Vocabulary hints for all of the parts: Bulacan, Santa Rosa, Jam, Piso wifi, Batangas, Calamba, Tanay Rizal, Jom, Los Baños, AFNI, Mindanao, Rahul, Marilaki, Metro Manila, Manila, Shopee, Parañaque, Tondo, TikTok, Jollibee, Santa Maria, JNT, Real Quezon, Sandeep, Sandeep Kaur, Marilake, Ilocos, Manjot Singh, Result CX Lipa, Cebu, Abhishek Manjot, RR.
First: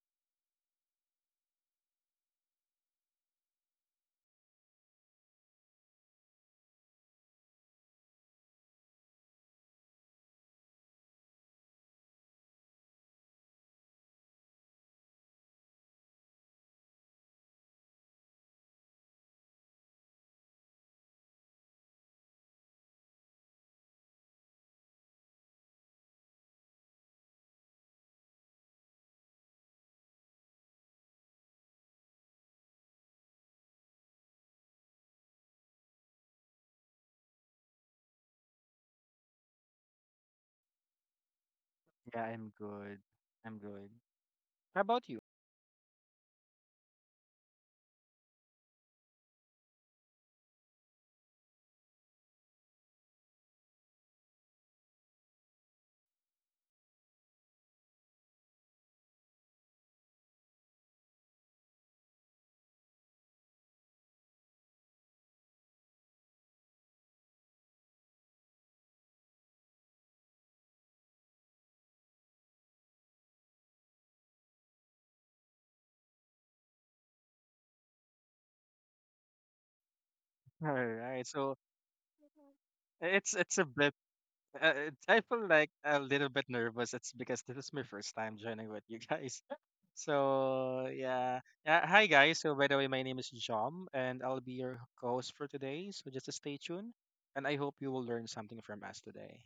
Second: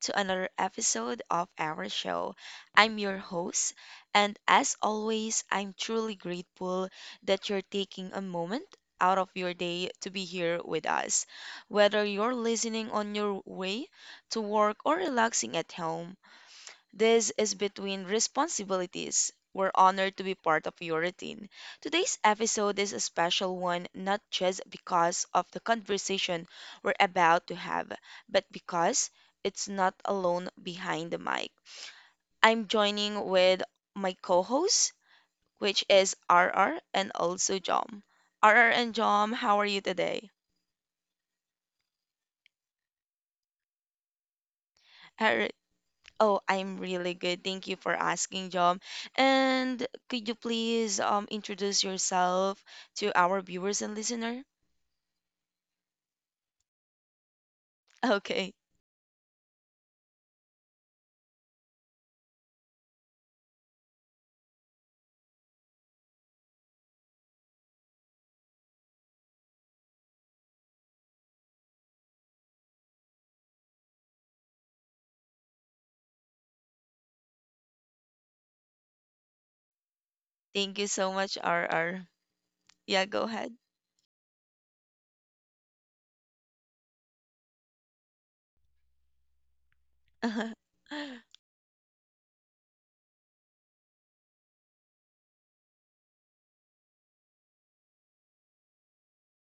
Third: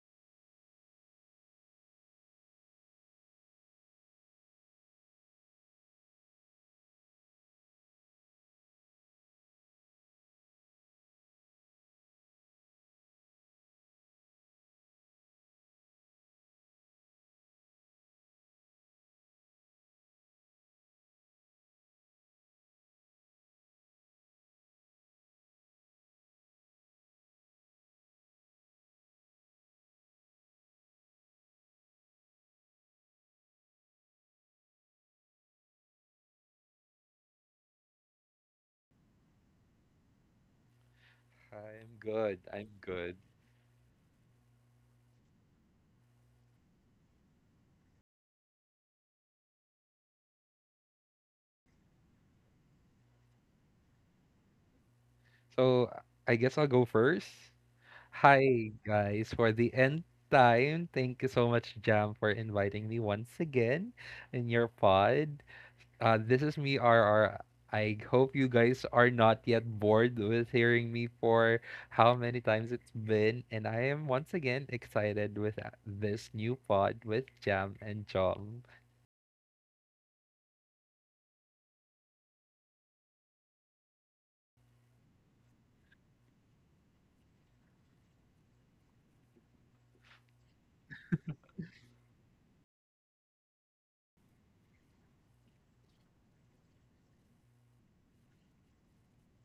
to another episode of our show. I'm your host, and as always, I'm truly grateful that you're taking a moment out of your day to be here with us. Whether you're listening on your way to work or relaxing at home, this is between responsibilities. We're honored to be part of your routine. Today's episode is a special one, not just because of the conversation we're about to have, but because it's not alone behind the mic. I'm joining with my co host, which is RR and also Jom. RR and Jom, how are you today? I'm Yeah, good. I'm I'm good. good. I'm good. How about you? All Oh, I'm really good. Thank you for asking, John. And could you please introduce yourself to our viewers and listener? So I guess I'll go first. Okay. Hi guys, for the end time. Thank you so much, Jam, for inviting me once again in your pod. This is me, RR. I hope you guys are not yet bored with hearing me for how many times it's been, and I am once again excited with this new pod with Jam and Jom. All Thank you so right. much, So R R. Yeah, go it's ahead. it's a bit. I feel like a little bit nervous. It's because this is my first time joining with you guys. So yeah. Hi guys. So by the way, my name is Jom, and I'll be your host for today. So just stay tuned, and I hope you will learn something from us today.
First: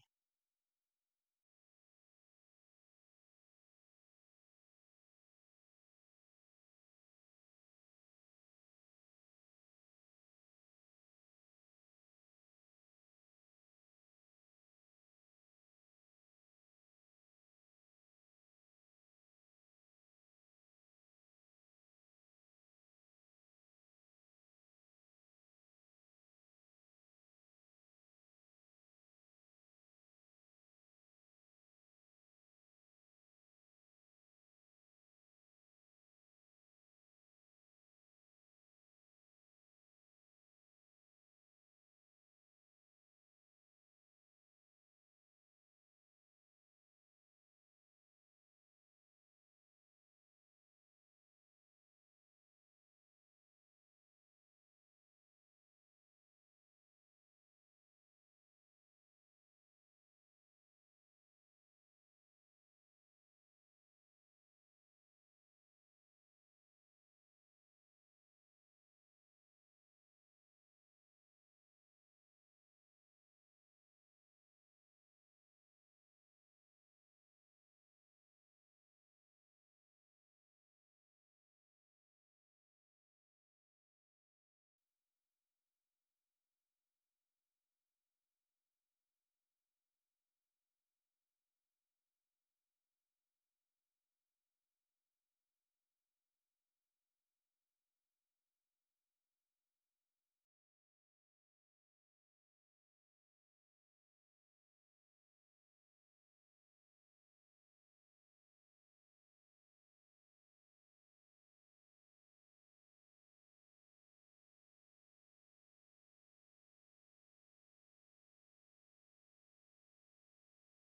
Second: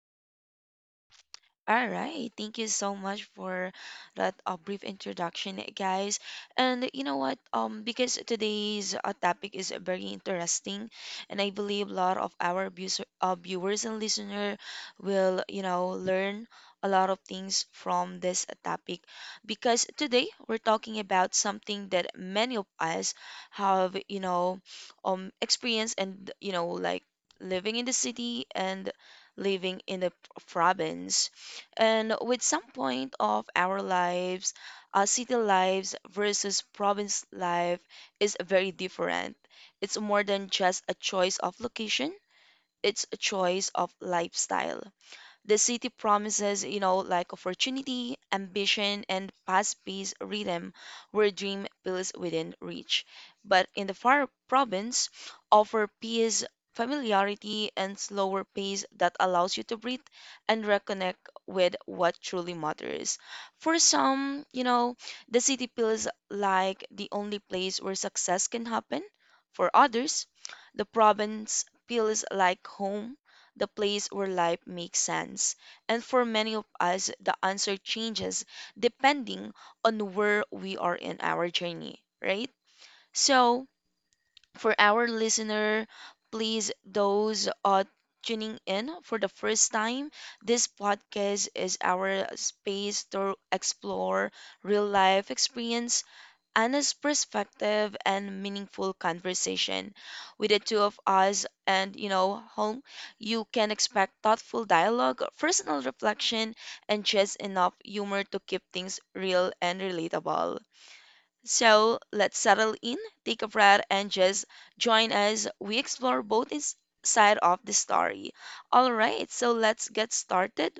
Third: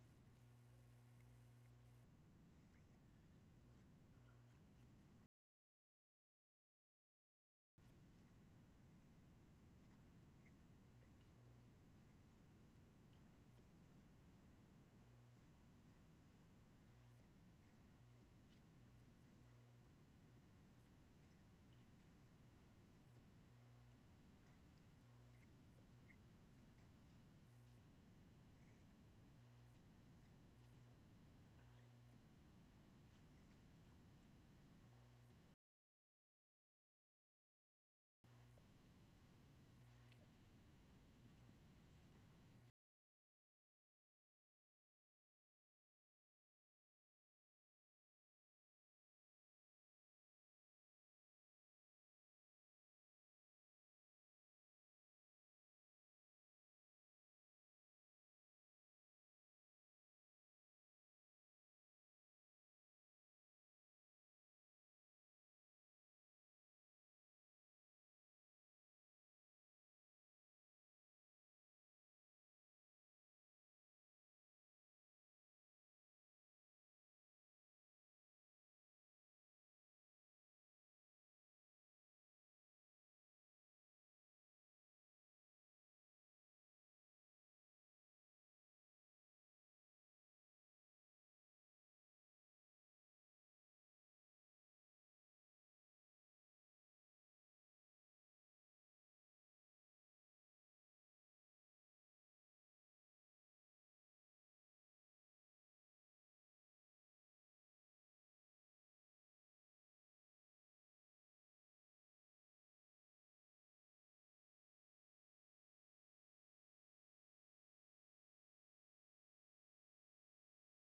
All right. Thank you so much for that brief introduction, guys. And you know what? Because today's topic is very interesting, and I believe a lot of our viewers and listener will, learn a lot of things from this topic. Because today we're talking about something that many of us have, experienced and like living in the city and living in the province and with some point of our lives, city lives versus province life is very different. It's more than just a choice of location, it's a choice of lifestyle. The city promises, like opportunity, ambition, and fast-paced rhythm where dream feels within reach. But in the far province, offer peace, familiarity, and slower pace that allows you to breathe and reconnect with what truly matters. For some, the city feels like the only place where success can happen. For others, the province feels like home the place where life makes sense. And for many of us, the answer changes depending on where we are in our journey, right? So, for our listener, please, those tuning in for the first time, this podcast is our space to explore real life experience, honest perspective, and meaningful conversation. With the two of us and home, you can expect thoughtful dialogue, personal reflection, and just enough humor to keep things real and relatable. So let's settle in, take a breath, and just join us we explore both side of the story. All right, so let's get started.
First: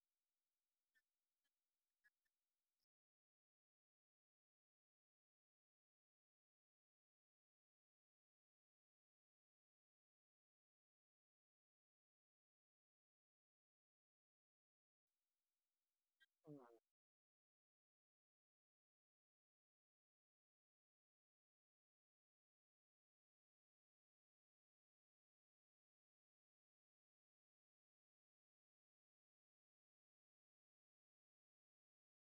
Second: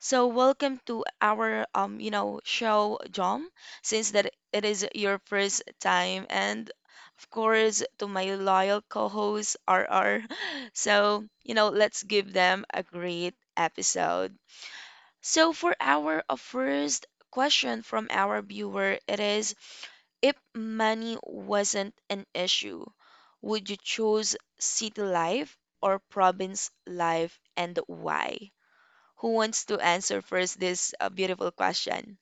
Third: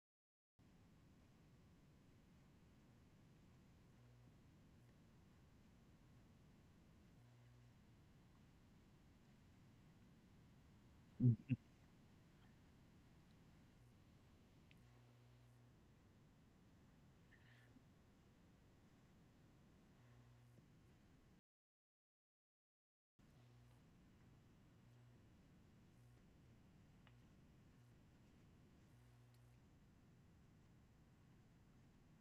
So welcome to our show, Jom, since that it is your first time, and of course to my loyal co-host RR. So, you know, let's give them a great episode. So for our first question from our viewer, it is if money wasn't an issue, would you choose city life or province life and why? Who wants to answer first this beautiful question?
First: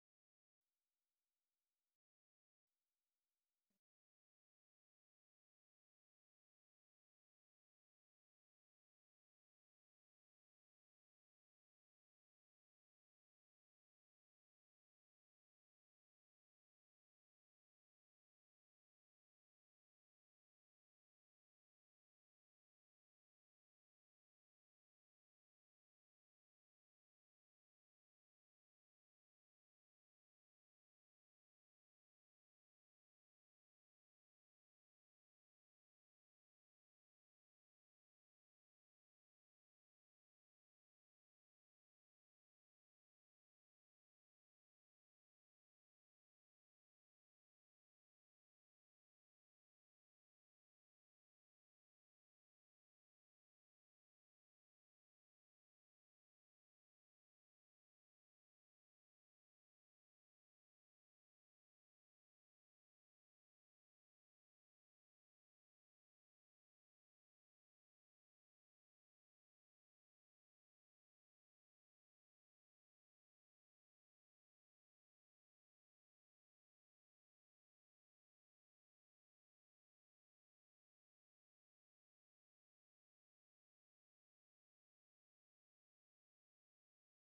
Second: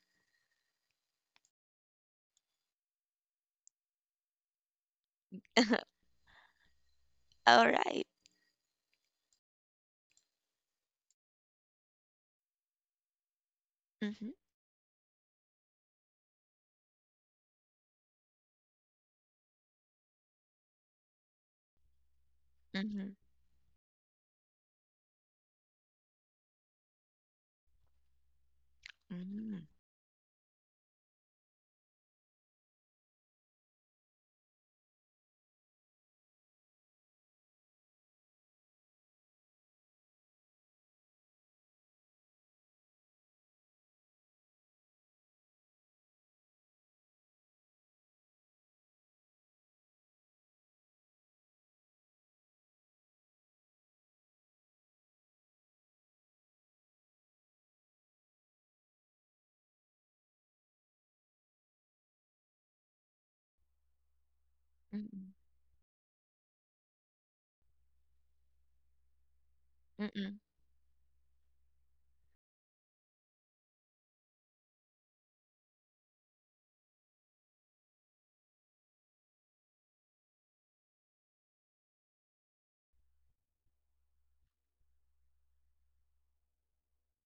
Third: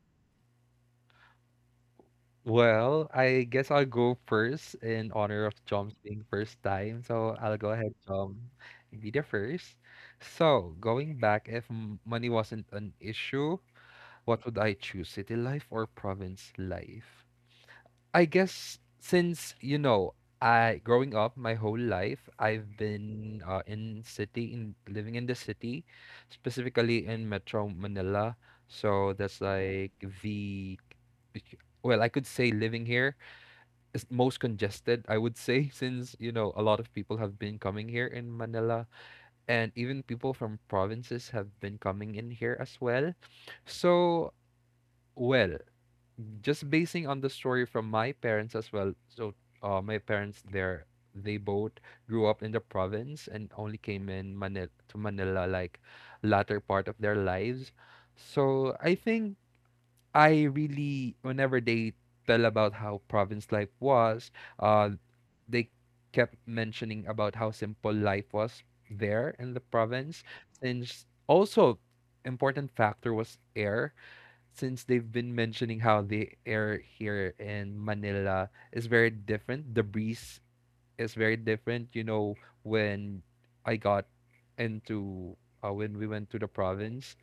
Well, I guess I'll go first in honor of Jom's being first time. So I'll All go ahead, right. Jom, and be the first. So going back, if money wasn't an issue, Mhm, what would I choose, city life or province life? I guess I growing up my whole life, I've mhm, been in living in the city, specifically in Metro Manila. So that's mhm, like the well, I could say living here is most congested, I would say, since you know a lot of people have been coming here in Manila, and even people from provinces have been coming in here as well. So, well, just basing on the story from my parents as well. So, my parents there, they both grew up in the province and only came in Manila to Manila like latter part of their lives. So, I think whenever they tell about how province life was, uh, mhm, they kept mentioning about how simple life was there in the province, mhm. since also important factor was air, since they've been mentioning how the air here in Manila is very different, the breeze is very different. You know, when I got into, when we went to the province,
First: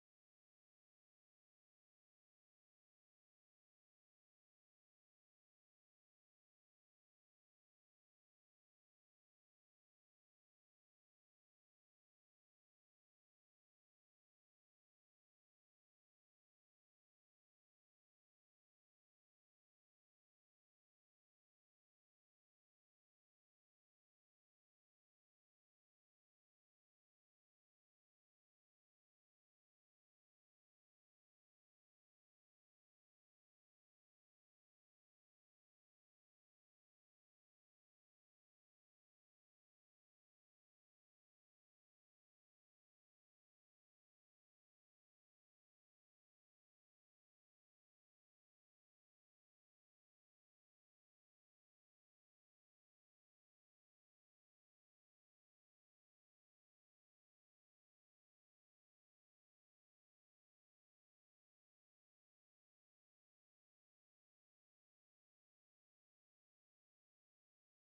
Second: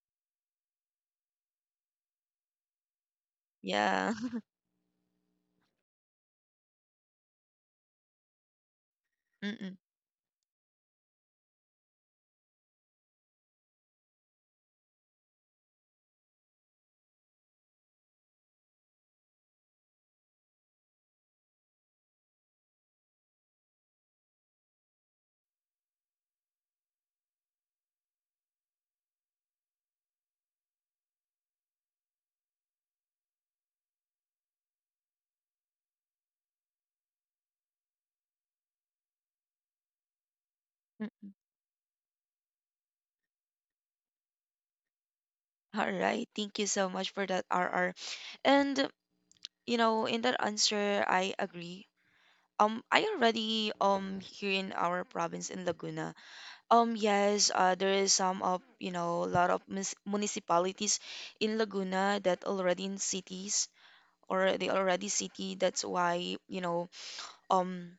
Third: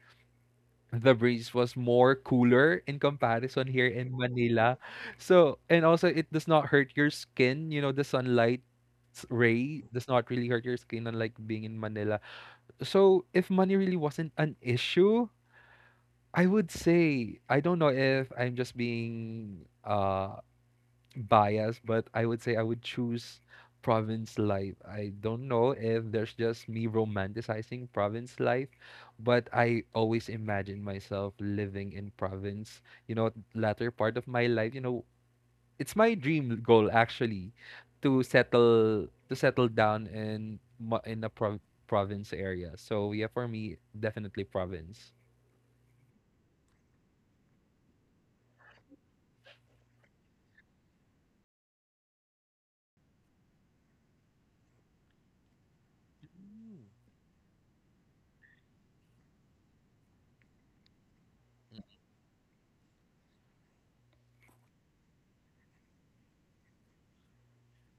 the breeze was more cooler in comparison here in Yeah. Manila. So, and also it does not hurt your skin, you know, the sunlight Mhm, ray does not really hurt your skin unlike being in Manila. So, if money really wasn't an issue, I would say I don't know if I'm just being bias, but I would say I would choose province life. I don't know if there's just me romanticizing province life, but I always imagine myself living in province, you know, latter part of my life, you know, it's my dream goal actually to settle down in a mhm. prov- province area. So yeah, for me, definitely province. All right. Thank you so much for that, RR. And you know, in that answer, I agree. I already here in our province in Laguna. Mm. Yes, there is some of a lot of municipalities in Laguna that already in cities or they already city. That's why you know um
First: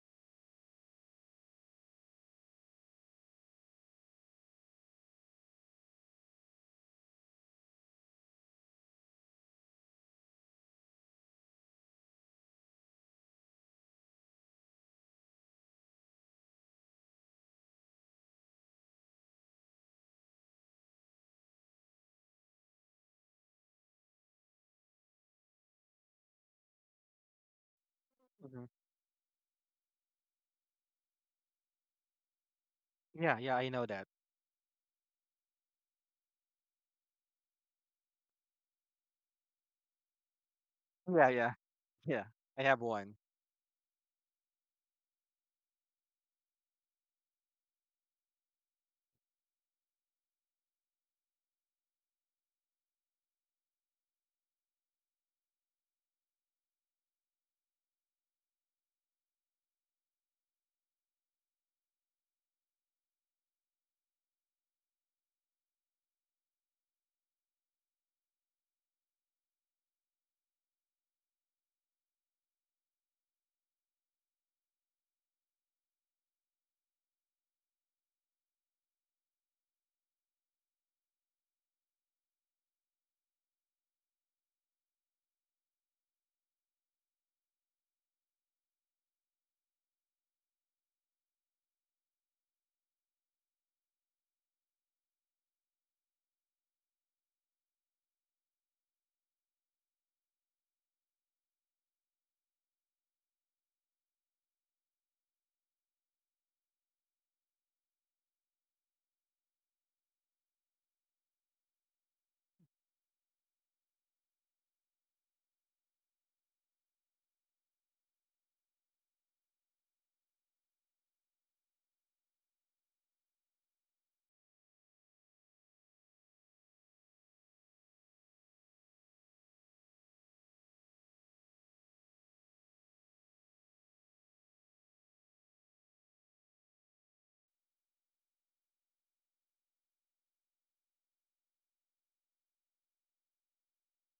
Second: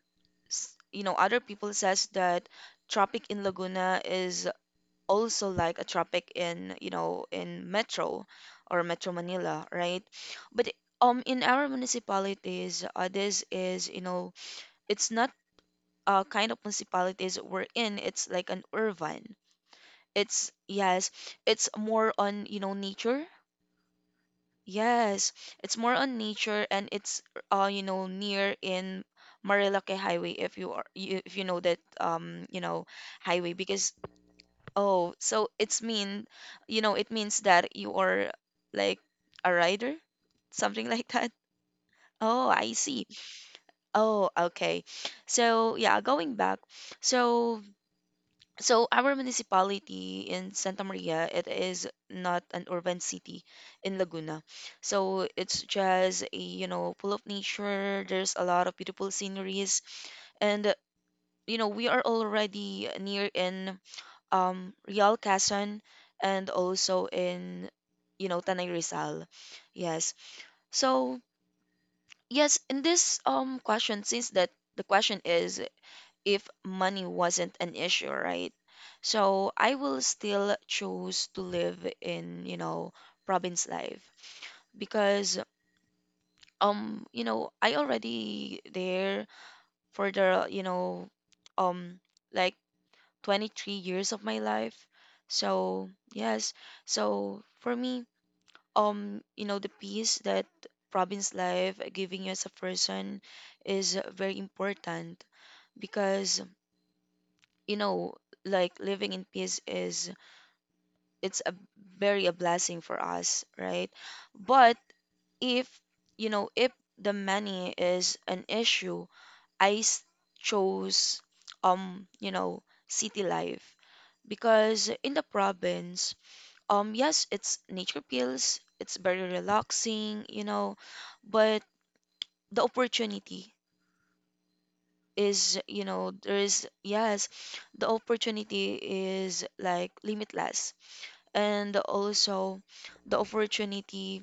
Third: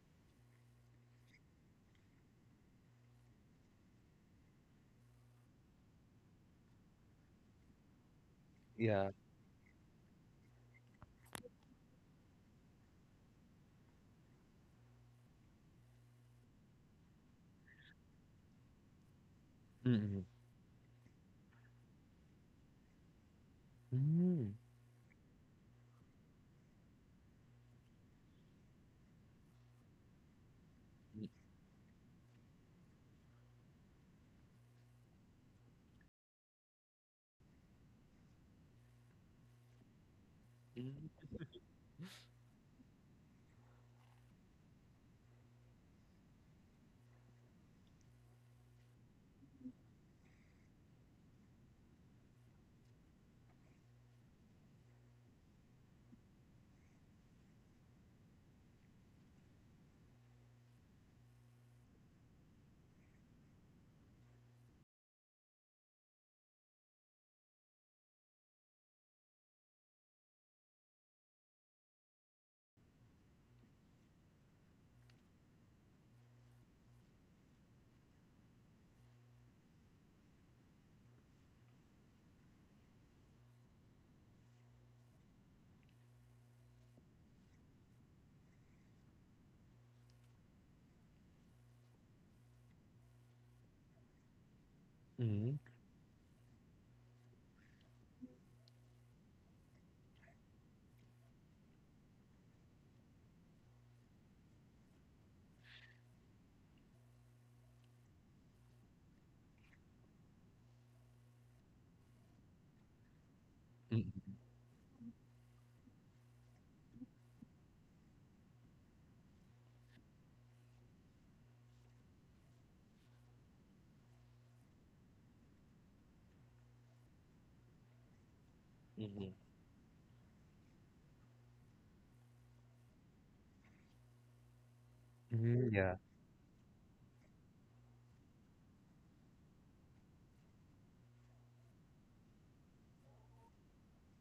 other people says that tropic in Laguna is also like a tropic in in Metro or Metro Yeah. Manila, right? But in our municipalities, this is it's not kind of municipalities we're in. It's like an urban. Mm-mm. It's yes, it's more on nature. Mm-mm. Yes, it's more on nature and it's you know near Mhm. in Marilake Highway if if you know that you know Yeah, highway yeah. I know because that. oh so it's mean it means that you are like a rider something like Mm-mm. Yeah, that. yeah, yeah. Oh, I I have see. one. Oh, okay. So yeah, going back. So our municipality in Santa Maria, it is not an urban city in Laguna. So it's just a full of nature. There's a lot of beautiful sceneries and we are already near in Real Quezon and also in Tanay Rizal. Yes. So, yes, in this question since that the question is if money wasn't an issue, right? So I will still choose to live in province life because I already there for theum like 23 years of my life. Mm-mm. So, yes. So for me, the peace that province life giving you as a person is very important because you know like living in peace is it's a very a blessing for us, right? But if if the money is an issue, I chose um you know city life because in the province, yes, it's nature pills, it's very Mm-mm. relaxing but the opportunity is Mhm, yeah. There is, yes, the opportunity is like limitless. And also the opportunity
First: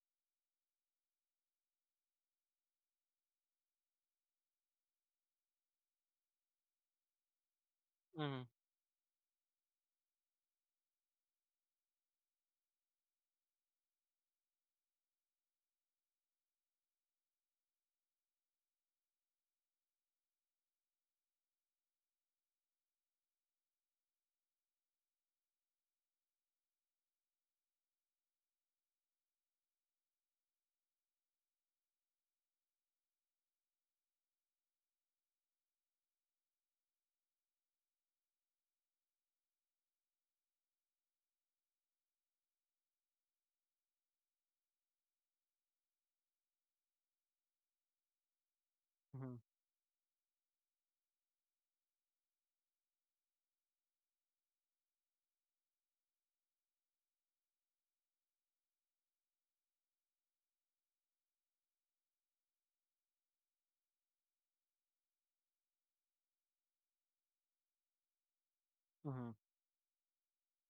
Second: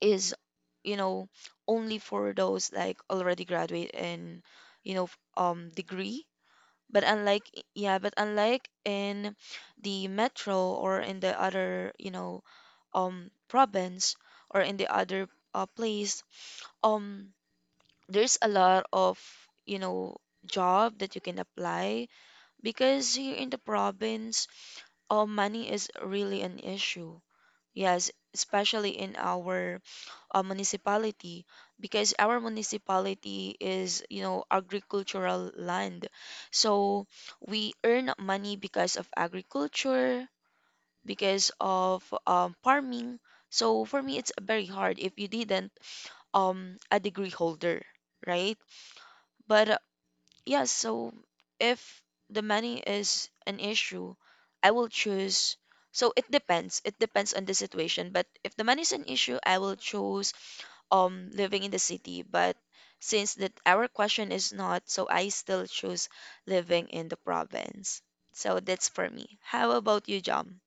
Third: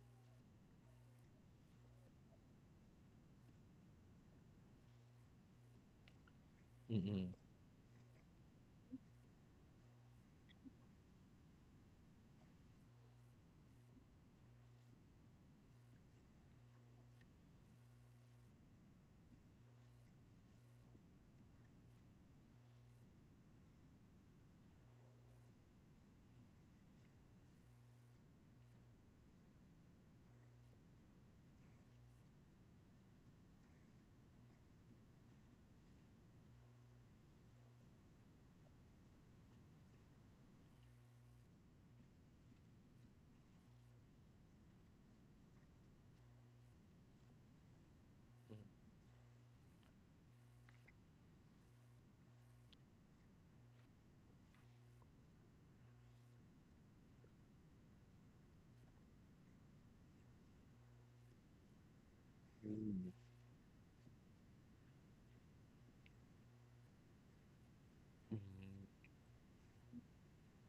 is you know only for those like already graduate in you know degree. But Mm-mm. unlike, yeah, but Mm-hmm. unlike in the metro or in the other province or in the other place, um there's a lot of you know job that you can apply because here in the province, money is really an issue. Yes, especially in our municipality, because our municipality is agricultural land. So we earn money because of agriculture, because of farming. So for me, it's very hard if you didn't a degree holder, right? Mm-hmm, But yeah, so if the money is an issue, I will choose. So it depends. It depends on the situation. But if the money is an issue, I will choose living in the city. But Mhm, since that our question is not, so I still choose living in the province. So mhm, that's for mm-hmm. me. How about you, Jom?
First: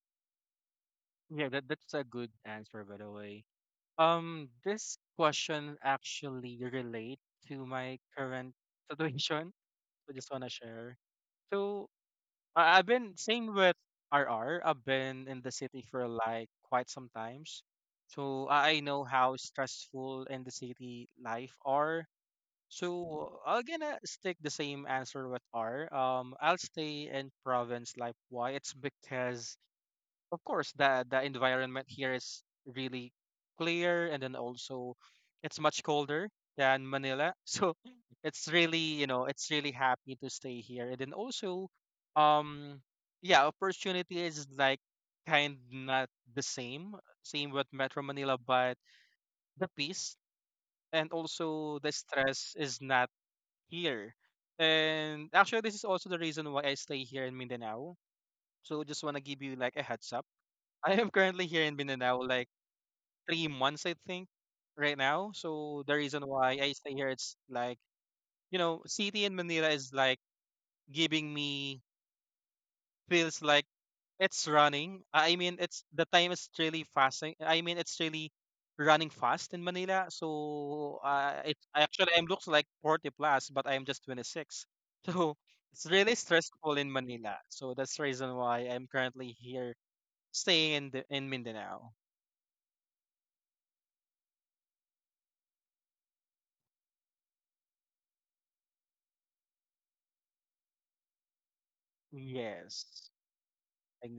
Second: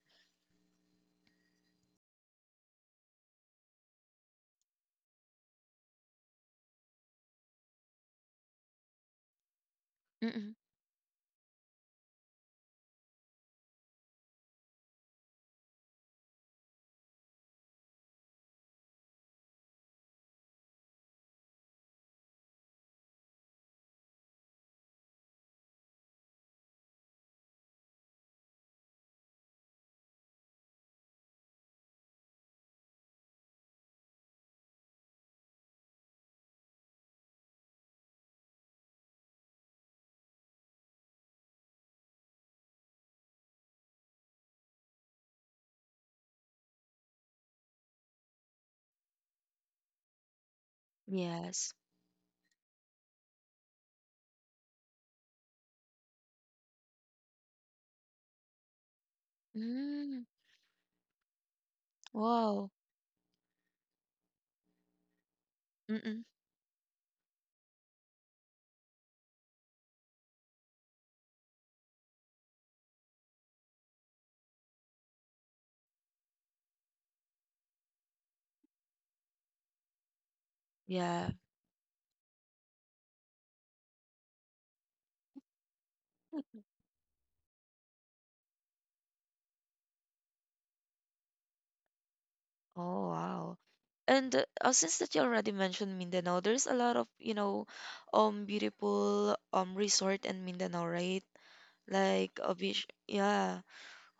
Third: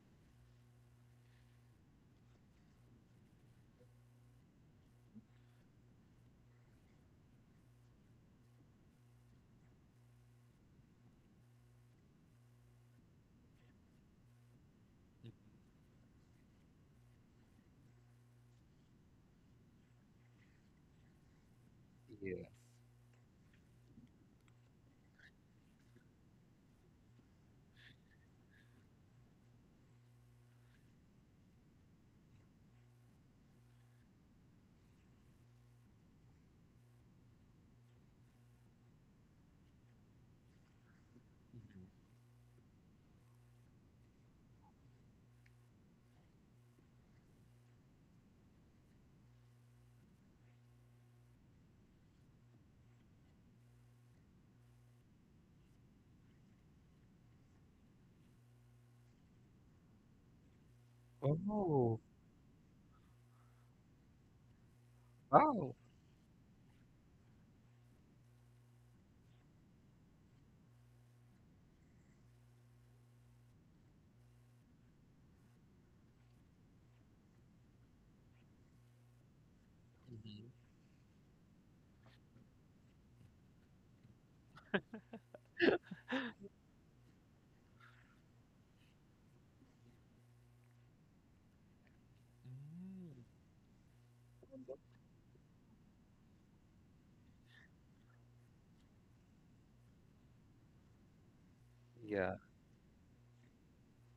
Yeah, that's a good answer, by the way. This question actually relate to my current situation. I just wanna Mm-mm. share. So I've been same with R have been in the city for like quite some times, so I know how stressful in the city life are. yes. So I'm gonna stick the same answer with R. I'll stay in province. Like why? It's because of course the environment here is really clear, and then also it's much colder than manila so it's really, you know, it's really happy to stay here, and then also Mhm. um yeah, opportunity is like kind not the same with metro manila, but the peace and Yes. also the stress is not here. And actually this is also the reason why I stay here in mindanao, so just want to give you like a heads Mm. up. I am currently here in Oh, Mindanao like Wow. 3 months, I think, right now. wow. So the Mm-mm. reason why I stay here, it's like, you know, city in Manila is like giving me feels like it's running. I mean, it's the time is really fasting. I mean, it's really running fast in Manila. Mhm. So Yeah. It actually I'm looks like 40 plus, but I'm just 26. So it's really stressful in Manila. So that's the reason why I'm currently here staying in in Mindanao. Oh, Mm-mm. wow. And since that you already mentioned Mindanao, there's a lot of, beautiful resort in Mindanao, right? Yeah. Like a beach. Yes. Yeah.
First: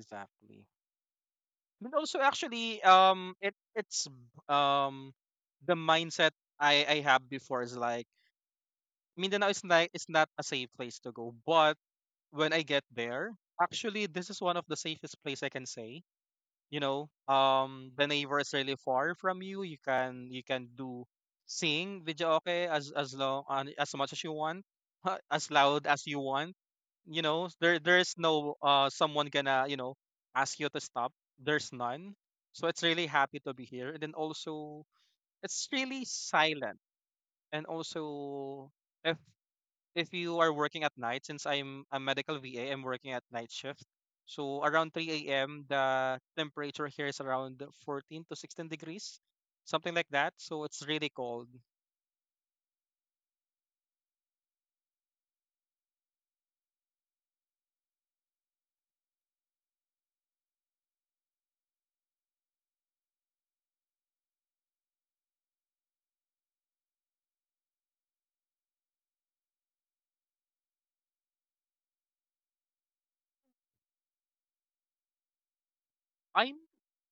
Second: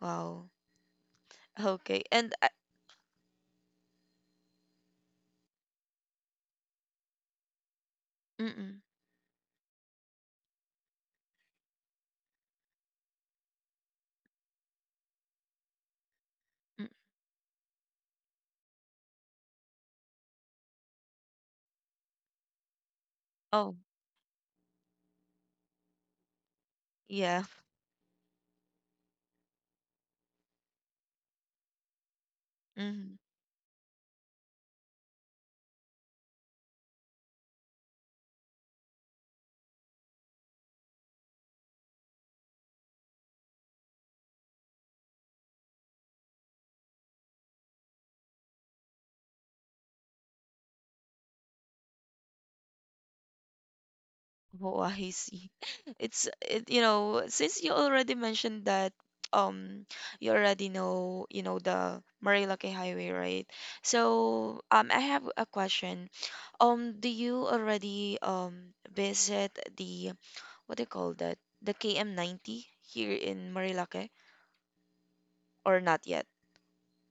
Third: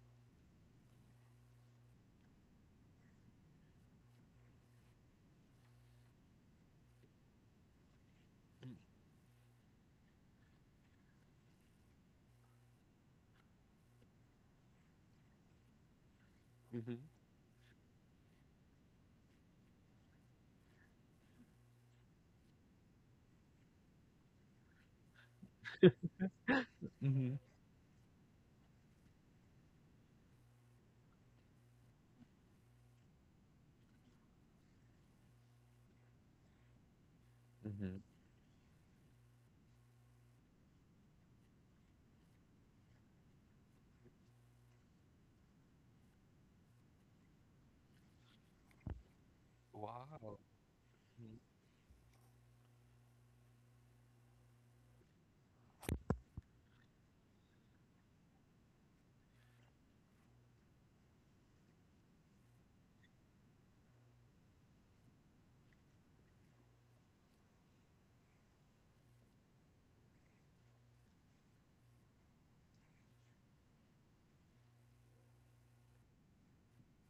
Wow. And Okay. also And I, actually it's um the mindset I have before is like mm-mm, Mindanao is like it's not a safe place to go, but when I get there, actually this is one of the safest place I can say, you mm, Mhm. know, the neighbor is really far from you. You can, you can do sing video, okay, as oh, as much as you want, as loud as you want. You Mm-hmm. yeah. know, there, there's no someone gonna, you know, ask you to stop. There's none. So it's really Mm-hmm. happy to be here, and then also it's really silent, and Mhm. also if if you are working at night, since I'm a medical VA, I'm working at night shift. So around 3 a.m., the temperature here is around 14 to 16 degrees, something Wow. like that. So it's really Mhm. cold. Oh, I see. It's it, you know, since you already mentioned that um you already know, the Marilake Highway, right? So, I have a question. Do you already visit the what do you call that? The KM 90 here in Marilake or not yet? I'm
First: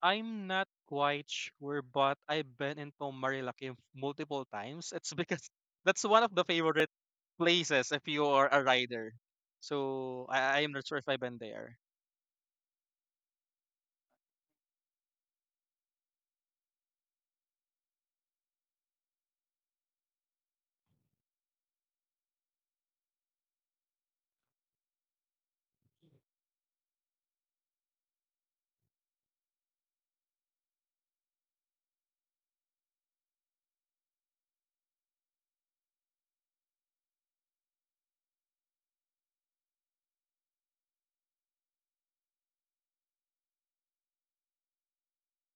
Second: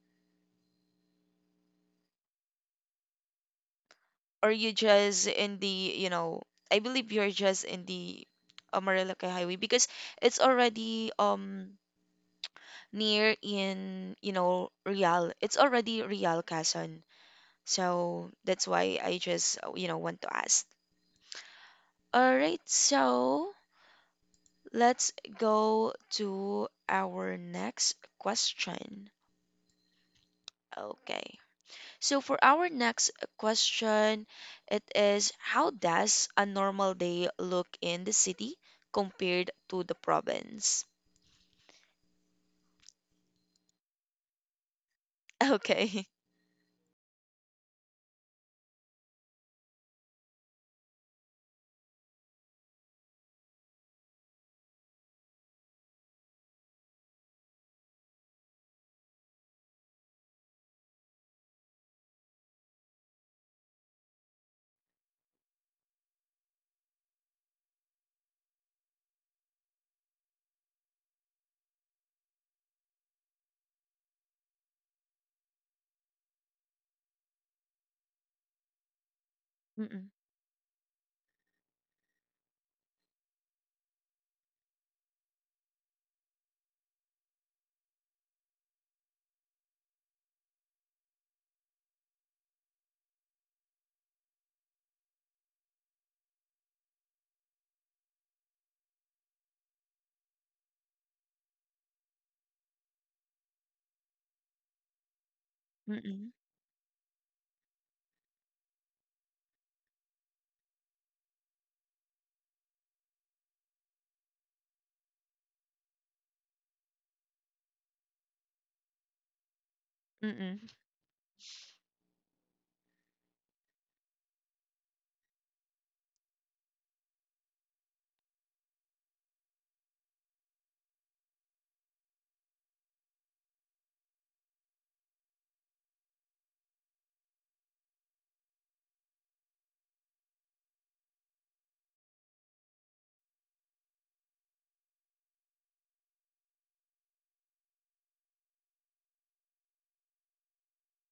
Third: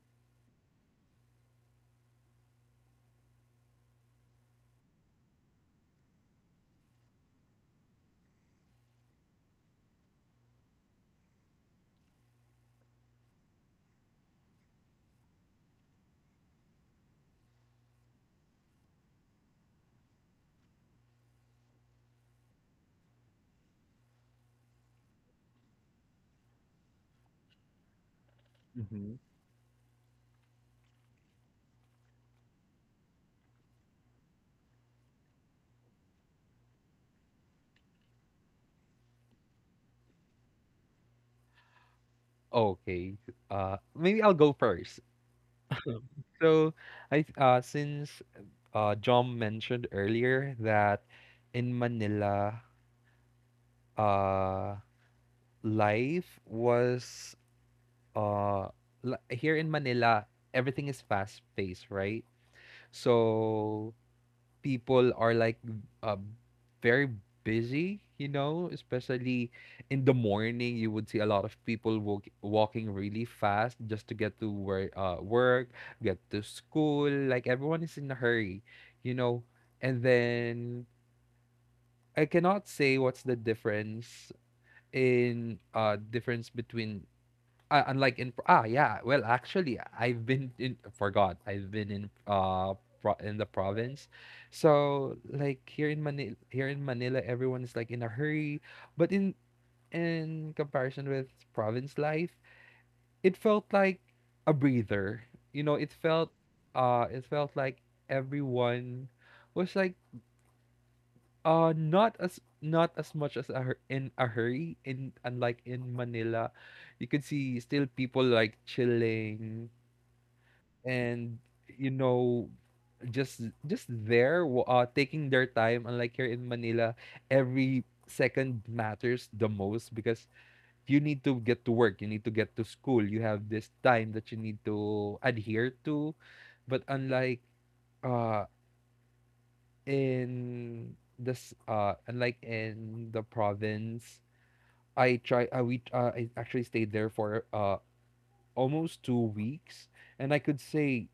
I'm not quite sure, but I've been into Marilaki multiple Or you times. It's just because in the, that's you one of know, the I favorite believe you're just in places if you the are a rider. Marilake Highway because So it's I'm not sure if already I've been there. near in Real. It's already Real Quezon. So that's why I just want to ask. All right, so let's go to our next question. Mm-hmm. Okay. So for our next question, it is how does a normal day look in the city compared to the province? Okay. Maybe I'll go first. Okay. So, since John mentioned earlier that in Manila, uh, life was uh here in Manila, everything is fast paced, right? So people are like uh, very busy, you know, especially in the morning. You would see a lot of people walking really fast just to get to where work, get to school. Like everyone is in a hurry, you know. And Mm-mm, then I cannot say what's the difference in difference between unlike in ah yeah, well actually I've been in forgot I've been in pro in the province, so here in Manila everyone is like in a hurry, but in comparison with province life, it felt like a breather. You know, mm-mm, it felt like everyone was like, not as not as much as a, hur- in a hurry. In unlike in Manila, you could see still people like chilling mm-mm, and you know just just taking their time. Unlike here in Manila, every second matters the most because you need to get to work, you need to get to school, you have this time that you need to adhere to. But uh unlike in the province, I try we I actually stayed there for almost 2 weeks, and i could say